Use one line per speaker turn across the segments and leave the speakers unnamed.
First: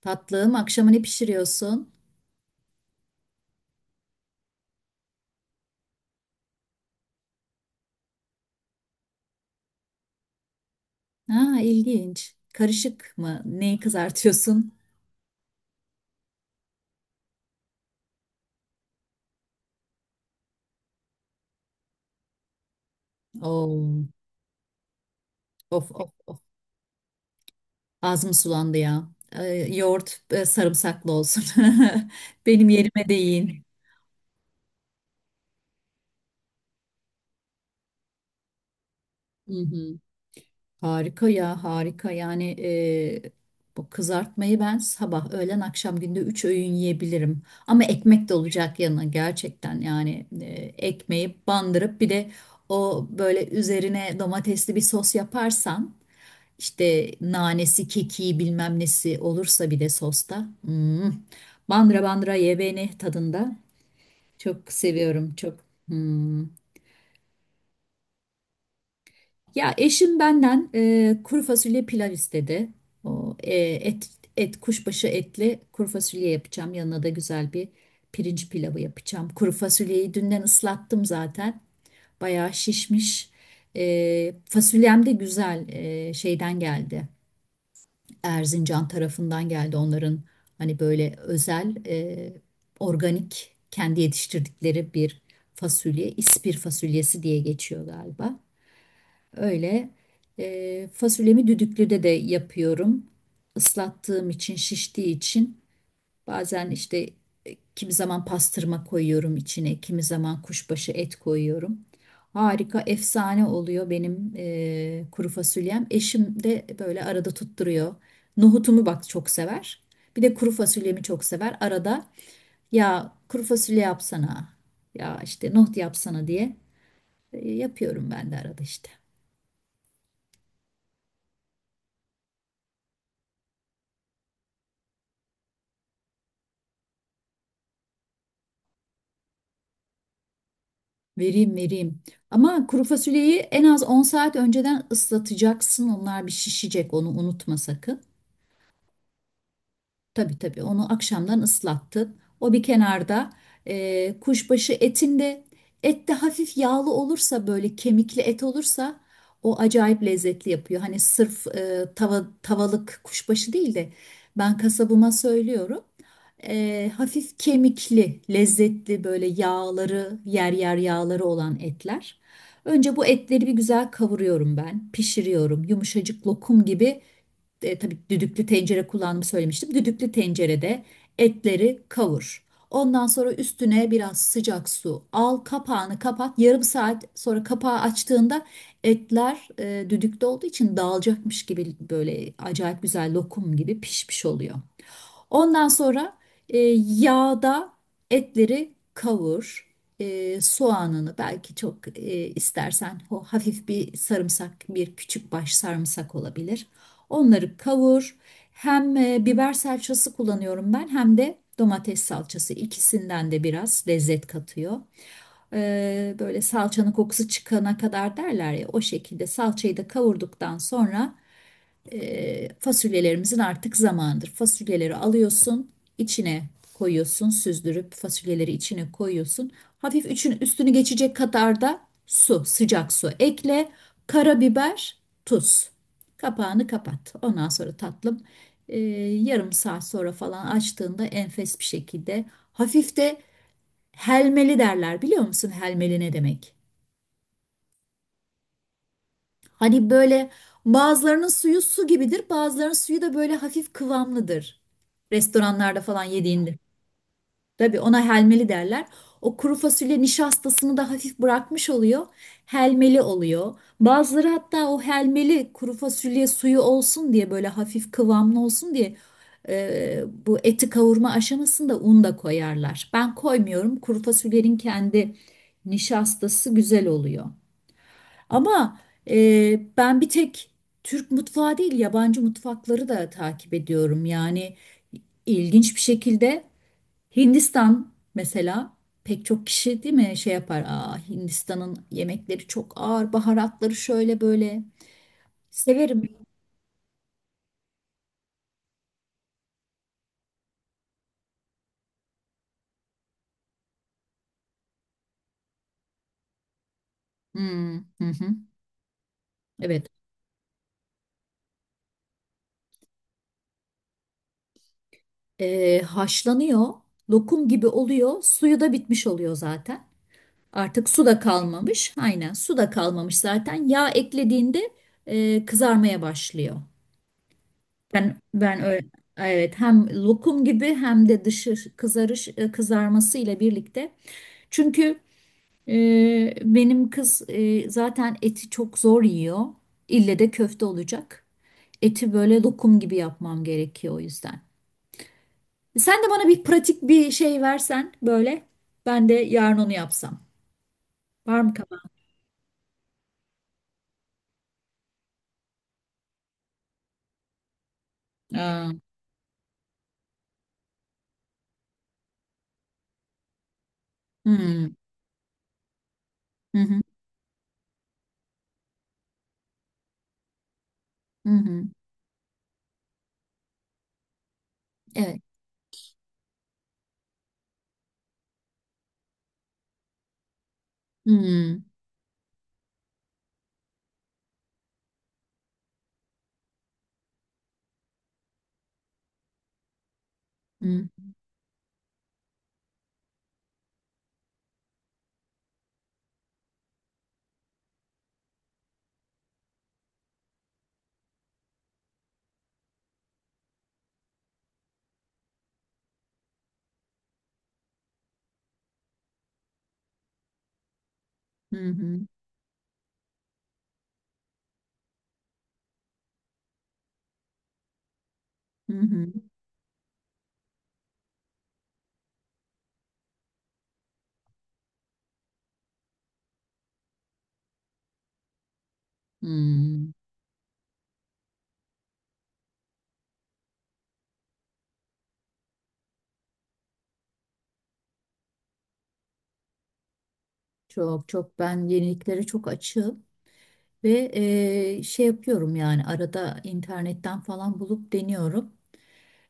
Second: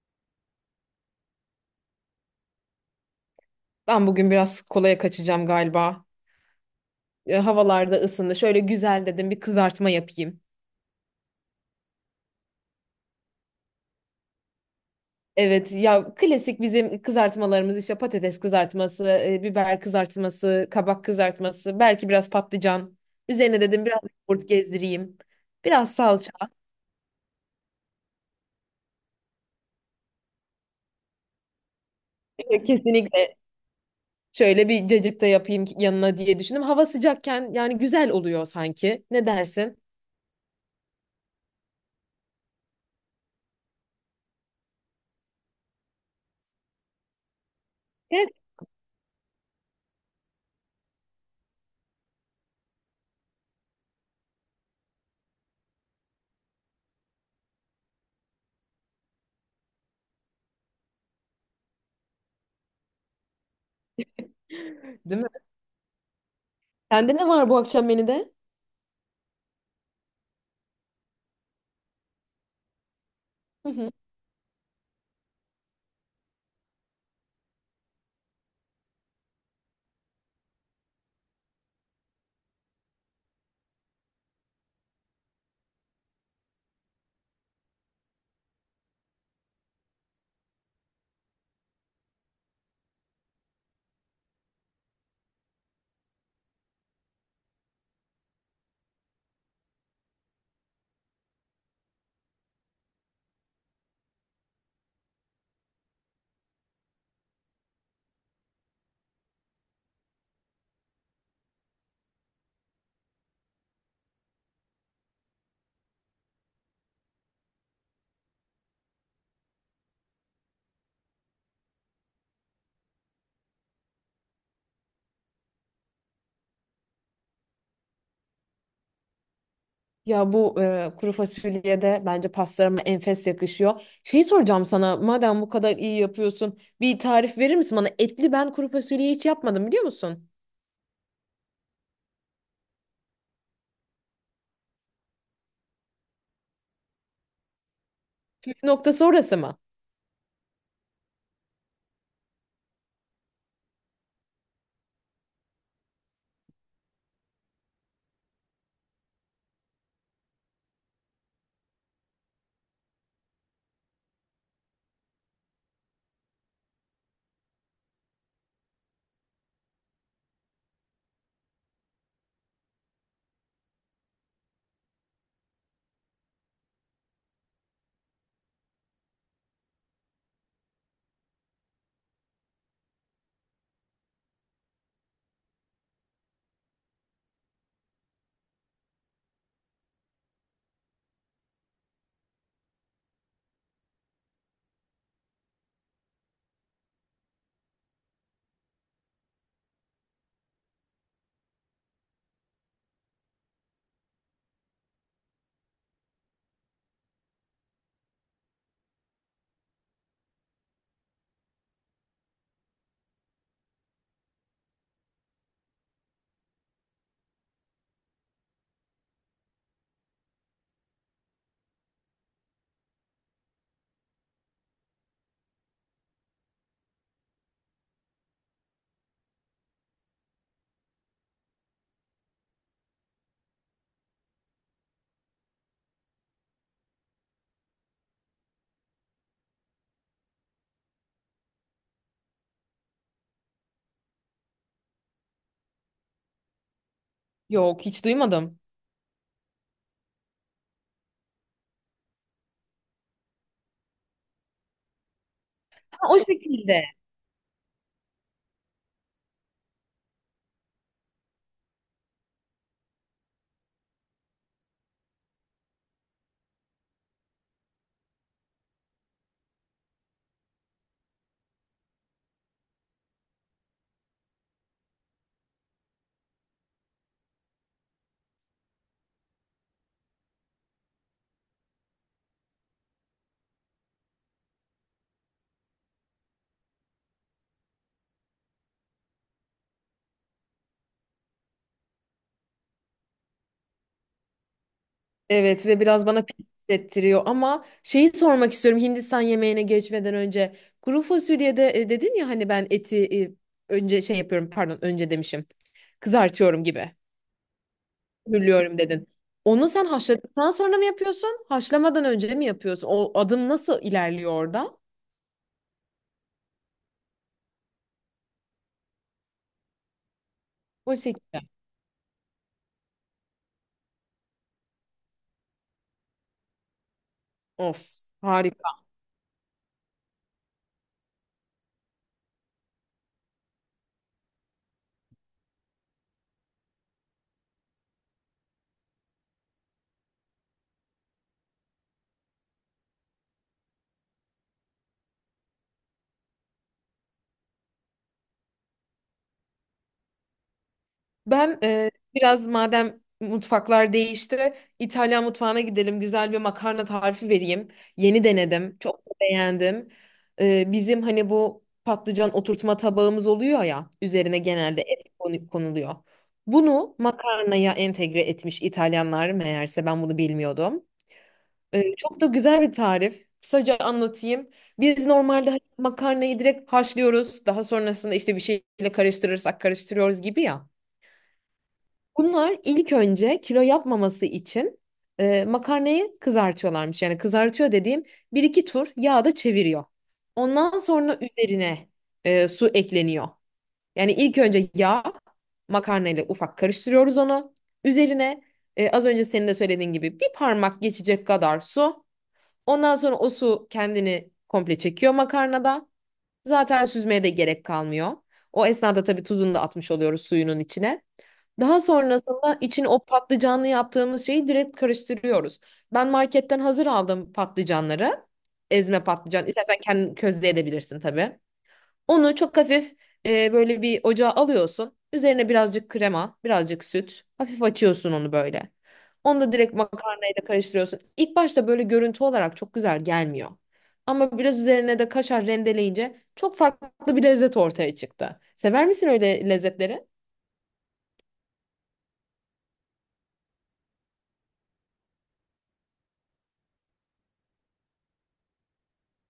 Tatlım, akşama ne pişiriyorsun?
Ben bugün biraz kolaya kaçacağım galiba. Havalarda ısındı. Şöyle güzel dedim bir kızartma yapayım.
Ha, ilginç. Karışık mı? Neyi kızartıyorsun?
Evet ya klasik bizim kızartmalarımız işte patates kızartması, biber kızartması, kabak kızartması, belki biraz patlıcan. Üzerine dedim biraz
Oo,
yoğurt gezdireyim.
of
Biraz
of
salça.
of. Ağzım sulandı ya. Yoğurt sarımsaklı olsun. Benim yerime
Kesinlikle
değin.
şöyle bir cacık da yapayım yanına diye düşündüm. Hava sıcakken yani güzel oluyor sanki. Ne
Hı
dersin?
hı. Harika ya, harika. Yani bu kızartmayı ben sabah, öğlen, akşam günde üç öğün yiyebilirim. Ama ekmek
Evet.
de olacak yanına gerçekten. Yani ekmeği bandırıp bir de o böyle üzerine domatesli bir sos yaparsan. İşte nanesi, kekiği bilmem nesi olursa bir de sosta. Hmm. Bandıra bandıra ye beni tadında. Çok
Değil mi?
seviyorum çok. Hmm.
Sende ne var bu akşam menüde?
Ya eşim benden kuru fasulye pilav istedi. O,
Hı hı.
et kuşbaşı etli kuru fasulye yapacağım. Yanına da güzel bir pirinç pilavı yapacağım. Kuru fasulyeyi dünden ıslattım zaten. Bayağı şişmiş. Fasulyem de güzel şeyden geldi. Erzincan tarafından geldi onların hani böyle özel organik kendi yetiştirdikleri bir fasulye ispir fasulyesi diye geçiyor galiba. Öyle fasulyemi düdüklüde de yapıyorum. Islattığım için şiştiği için bazen işte kimi zaman pastırma koyuyorum içine, kimi zaman kuşbaşı et koyuyorum. Harika, efsane oluyor benim kuru fasulyem. Eşim de böyle arada tutturuyor. Nohutumu bak çok sever. Bir de kuru fasulyemi çok sever. Arada ya kuru fasulye yapsana, ya işte nohut yapsana diye yapıyorum ben de arada işte.
Ya bu kuru fasulyeye de bence pastalarıma enfes yakışıyor. Şey soracağım sana, madem bu kadar iyi yapıyorsun, bir tarif verir misin bana? Etli ben kuru fasulyeyi hiç yapmadım biliyor musun?
Vereyim vereyim. Ama kuru fasulyeyi en az 10 saat önceden ıslatacaksın. Onlar bir şişecek, onu unutma sakın.
Püf noktası orası mı?
Tabii tabii onu akşamdan ıslattın. O bir kenarda, kuşbaşı etinde et de hafif yağlı olursa böyle kemikli et olursa o acayip lezzetli yapıyor. Hani sırf tava, tavalık kuşbaşı değil de ben kasabıma söylüyorum. Hafif kemikli, lezzetli böyle yağları yer yer yağları olan etler. Önce bu etleri bir güzel kavuruyorum ben, pişiriyorum. Yumuşacık lokum gibi. Tabii düdüklü tencere kullandığımı söylemiştim. Düdüklü tencerede etleri kavur. Ondan sonra üstüne biraz sıcak su al, kapağını kapat. Yarım saat sonra kapağı açtığında etler, düdükte olduğu için dağılacakmış gibi böyle acayip güzel lokum gibi pişmiş oluyor. Ondan sonra e, yağda etleri kavur. Soğanını belki çok istersen o hafif bir sarımsak, bir küçük baş sarımsak olabilir. Onları kavur. Hem biber salçası kullanıyorum ben hem de domates salçası. İkisinden de biraz lezzet katıyor. Böyle salçanın kokusu çıkana kadar derler ya, o şekilde salçayı da kavurduktan sonra fasulyelerimizin artık zamanıdır. Fasulyeleri alıyorsun, içine koyuyorsun, süzdürüp fasulyeleri içine koyuyorsun. Hafif üçün üstünü geçecek kadar da su, sıcak su ekle, karabiber, tuz. Kapağını kapat. Ondan sonra tatlım, e, yarım saat sonra falan açtığında enfes bir şekilde hafif de helmeli derler, biliyor musun helmeli ne demek?
Yok, hiç duymadım.
Hani böyle bazılarının suyu su gibidir, bazılarının suyu da böyle hafif kıvamlıdır. Restoranlarda falan
Ha, o
yediğinde.
şekilde.
Tabii ona helmeli derler. O kuru fasulye nişastasını da hafif bırakmış oluyor. Helmeli oluyor. Bazıları hatta o helmeli kuru fasulye suyu olsun diye, böyle hafif kıvamlı olsun diye bu eti kavurma aşamasında un da koyarlar. Ben koymuyorum. Kuru fasulyenin kendi nişastası güzel oluyor. Ama ben bir tek Türk mutfağı değil, yabancı mutfakları da takip ediyorum. Yani ilginç bir şekilde Hindistan mesela, pek çok kişi değil mi şey yapar. Aa, Hindistan'ın yemekleri çok ağır, baharatları şöyle böyle.
Evet ve biraz
Severim.
bana pis hissettiriyor ama şeyi sormak istiyorum Hindistan yemeğine geçmeden önce. Kuru fasulyede dedin ya hani ben eti e, önce şey yapıyorum pardon önce demişim. Kızartıyorum gibi.
Hmm, hı hı,
Hürlüyorum dedin. Onu sen
evet.
haşladıktan sonra mı yapıyorsun? Haşlamadan önce mi yapıyorsun? O adım nasıl ilerliyor orada?
Haşlanıyor, lokum gibi oluyor, suyu da bitmiş oluyor zaten. Artık
O
su da
şekilde.
kalmamış, aynen su da kalmamış zaten. Yağ eklediğinde kızarmaya başlıyor.
Of
Ben
harika.
öyle evet, hem lokum gibi hem de dışı kızarış kızarması ile birlikte. Çünkü benim kız, zaten eti çok zor yiyor. İlle de köfte olacak. Eti böyle lokum gibi yapmam gerekiyor o yüzden. Sen de bana bir pratik bir şey versen böyle, ben de yarın onu yapsam. Var mı
Ben
kafanda?
biraz madem mutfaklar değişti, İtalyan mutfağına gidelim. Güzel bir makarna tarifi vereyim. Yeni
Aa,
denedim. Çok da beğendim. Bizim hani bu patlıcan oturtma tabağımız oluyor ya, üzerine
hmm,
genelde konuluyor.
hı hı.
Bunu makarnaya entegre etmiş İtalyanlar meğerse ben bunu bilmiyordum.
Hı hı.
Çok da güzel bir tarif. Kısaca anlatayım. Biz
Evet.
normalde hani makarnayı direkt haşlıyoruz. Daha sonrasında işte bir şeyle karıştırırsak karıştırıyoruz gibi ya.
Hmm,
Bunlar ilk önce kilo yapmaması için makarnayı kızartıyorlarmış. Yani kızartıyor dediğim bir iki tur yağda çeviriyor. Ondan
hı
sonra üzerine su ekleniyor. Yani ilk önce yağ makarnayla ufak karıştırıyoruz onu. Üzerine az önce senin de söylediğin gibi bir parmak geçecek kadar su. Ondan sonra o su kendini komple çekiyor makarnada. Zaten süzmeye de gerek kalmıyor. O esnada tabii tuzunu da atmış oluyoruz suyunun içine.
hı,
Daha
hı hı,
sonrasında için o patlıcanlı yaptığımız şeyi direkt karıştırıyoruz. Ben marketten hazır aldım patlıcanları.
hı
Ezme
hı,
patlıcan. İstersen kendin közleyebilirsin tabii. Onu çok hafif böyle bir ocağa alıyorsun. Üzerine birazcık krema, birazcık süt. Hafif açıyorsun onu böyle. Onu da direkt
hı.
makarnayla karıştırıyorsun. İlk başta böyle görüntü olarak çok güzel gelmiyor. Ama biraz üzerine de kaşar rendeleyince çok farklı bir lezzet ortaya çıktı. Sever misin öyle lezzetleri?
Çok, çok ben yeniliklere çok açığım ve şey yapıyorum yani arada internetten falan bulup deniyorum.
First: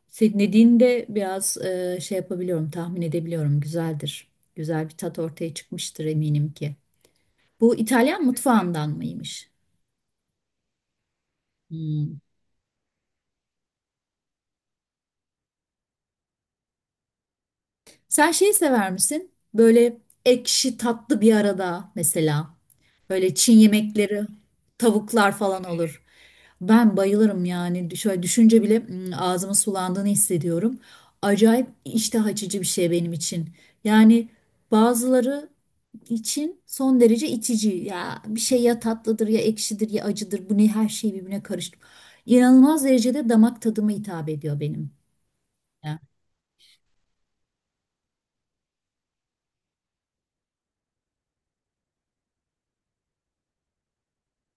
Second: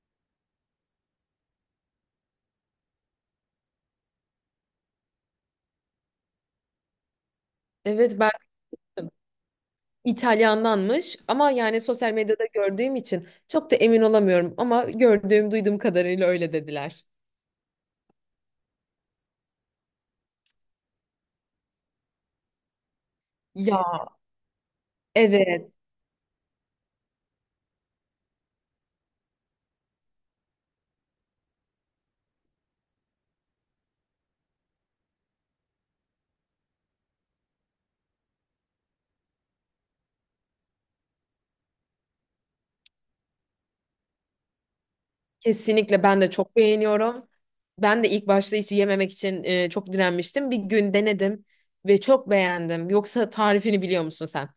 Senin dediğinde biraz şey yapabiliyorum, tahmin edebiliyorum güzeldir. Güzel bir tat ortaya çıkmıştır eminim ki. Bu
Evet
İtalyan
ben
mutfağından mıymış?
İtalyandanmış ama yani sosyal
Hmm.
medyada gördüğüm için çok da emin olamıyorum ama gördüğüm duyduğum kadarıyla öyle dediler.
Sen şeyi sever misin? Böyle ekşi tatlı bir arada mesela. Böyle Çin
Ya
yemekleri, tavuklar falan
evet.
olur. Ben bayılırım yani. Şöyle düşünce bile ağzımın sulandığını hissediyorum. Acayip iştah açıcı bir şey benim için. Yani bazıları için son derece itici. Ya bir şey ya tatlıdır ya ekşidir ya acıdır. Bu ne, her şey birbirine karıştı. İnanılmaz derecede damak tadıma hitap ediyor benim.
Kesinlikle ben de çok beğeniyorum. Ben de ilk başta hiç yememek için çok direnmiştim. Bir gün denedim ve çok beğendim. Yoksa tarifini biliyor musun sen?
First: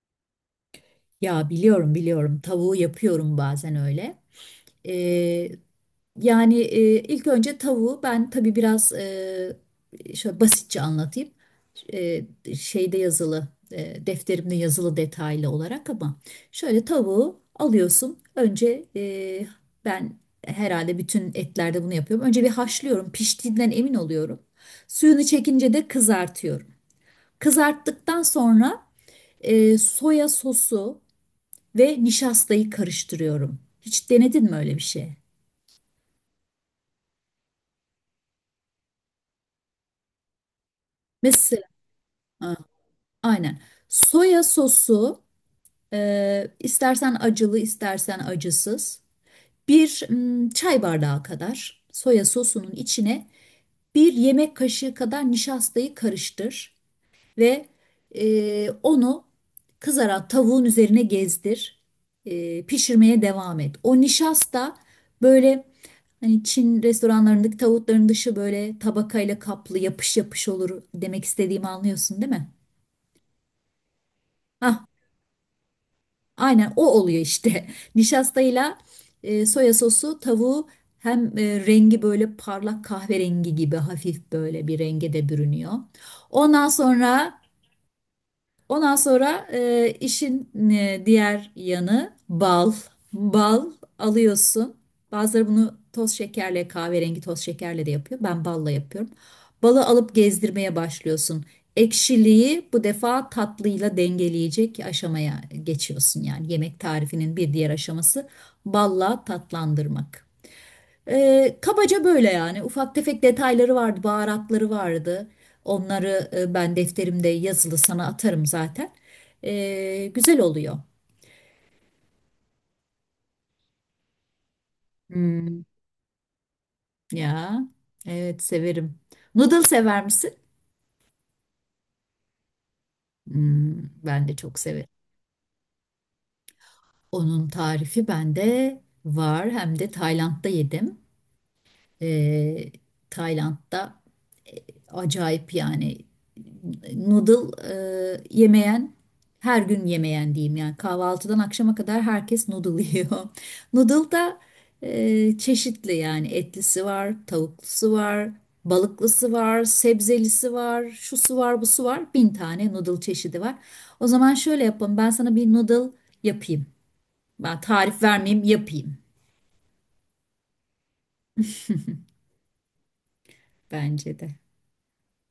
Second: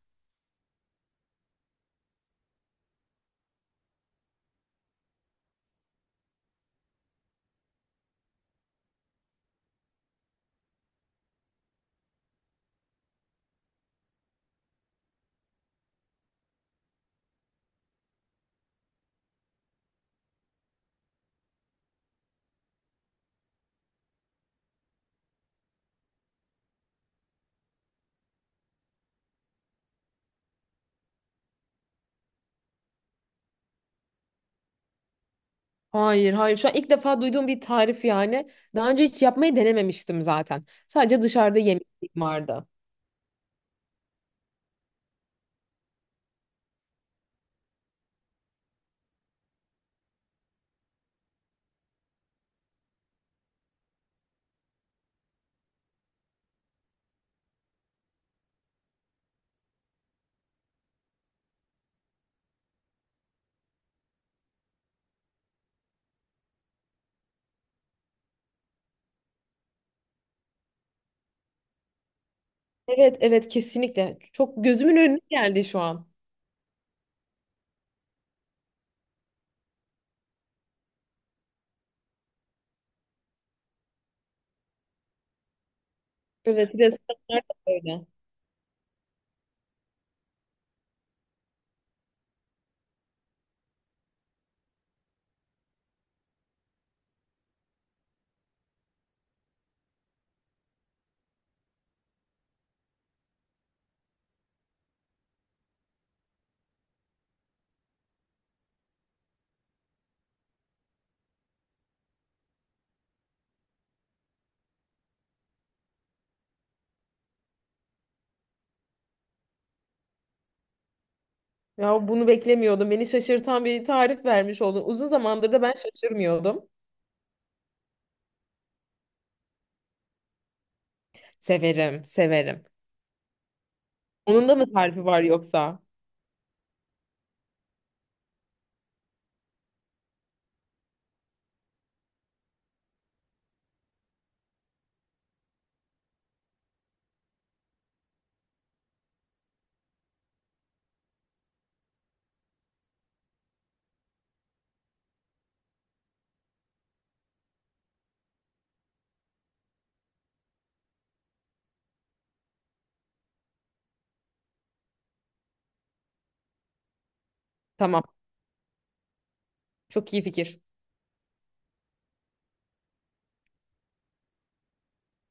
Ya biliyorum biliyorum, tavuğu yapıyorum bazen öyle. Ee, yani ilk önce tavuğu ben tabii biraz şöyle basitçe anlatayım. Ee, şeyde yazılı, defterimde yazılı detaylı olarak, ama şöyle tavuğu alıyorsun. Önce ben herhalde bütün etlerde bunu yapıyorum. Önce bir haşlıyorum, piştiğinden emin oluyorum. Suyunu çekince de kızartıyorum. Kızarttıktan sonra soya sosu ve nişastayı karıştırıyorum. Hiç denedin mi öyle bir şey?
Hayır, hayır. Şu an ilk defa duyduğum bir tarif yani. Daha önce hiç yapmayı denememiştim zaten. Sadece dışarıda
Mesela
yemek
ha,
vardı.
aynen. Soya sosu, istersen acılı istersen acısız. Bir çay bardağı kadar soya sosunun içine bir yemek kaşığı kadar nişastayı karıştır. Ve onu kızaran tavuğun üzerine gezdir. Pişirmeye devam et. O nişasta böyle, hani Çin restoranlarındaki tavukların dışı böyle tabakayla kaplı yapış yapış olur, demek istediğimi anlıyorsun değil mi?
Evet, evet kesinlikle. Çok
Ah,
gözümün önüne geldi şu an.
aynen o oluyor işte. Nişastayla soya sosu tavuğu hem rengi böyle parlak kahverengi gibi hafif böyle bir renge de bürünüyor. Ondan
Evet,
sonra
ressamlar da öyle.
ondan sonra işin diğer yanı bal. Bal alıyorsun. Bazıları bunu toz şekerle, kahverengi toz şekerle de yapıyor. Ben balla yapıyorum. Balı alıp gezdirmeye başlıyorsun. Ekşiliği bu defa tatlıyla dengeleyecek aşamaya geçiyorsun yani. Yemek tarifinin bir diğer aşaması balla tatlandırmak. Kabaca böyle yani, ufak tefek detayları vardı, baharatları vardı. Onları ben defterimde yazılı, sana atarım zaten. Güzel oluyor.
Ya bunu beklemiyordum. Beni şaşırtan bir tarif vermiş oldun. Uzun zamandır da
Hmm,
ben şaşırmıyordum.
ya, evet severim. Noodle sever misin?
Severim, severim.
Hmm, ben de
Onun da
çok
mı
severim.
tarifi var yoksa?
Onun tarifi bende var. Hem de Tayland'da yedim. e, Tayland'da E, acayip yani, noodle yemeyen, her gün yemeyen diyeyim yani, kahvaltıdan akşama kadar herkes noodle yiyor. Noodle da çeşitli yani, etlisi var, tavuklusu var, balıklısı var, sebzelisi var, şusu var, busu var. Bin tane noodle çeşidi var. O zaman şöyle yapalım. Ben sana bir noodle yapayım. Ben tarif
Tamam.
vermeyeyim, yapayım,
Çok iyi fikir.
bence de.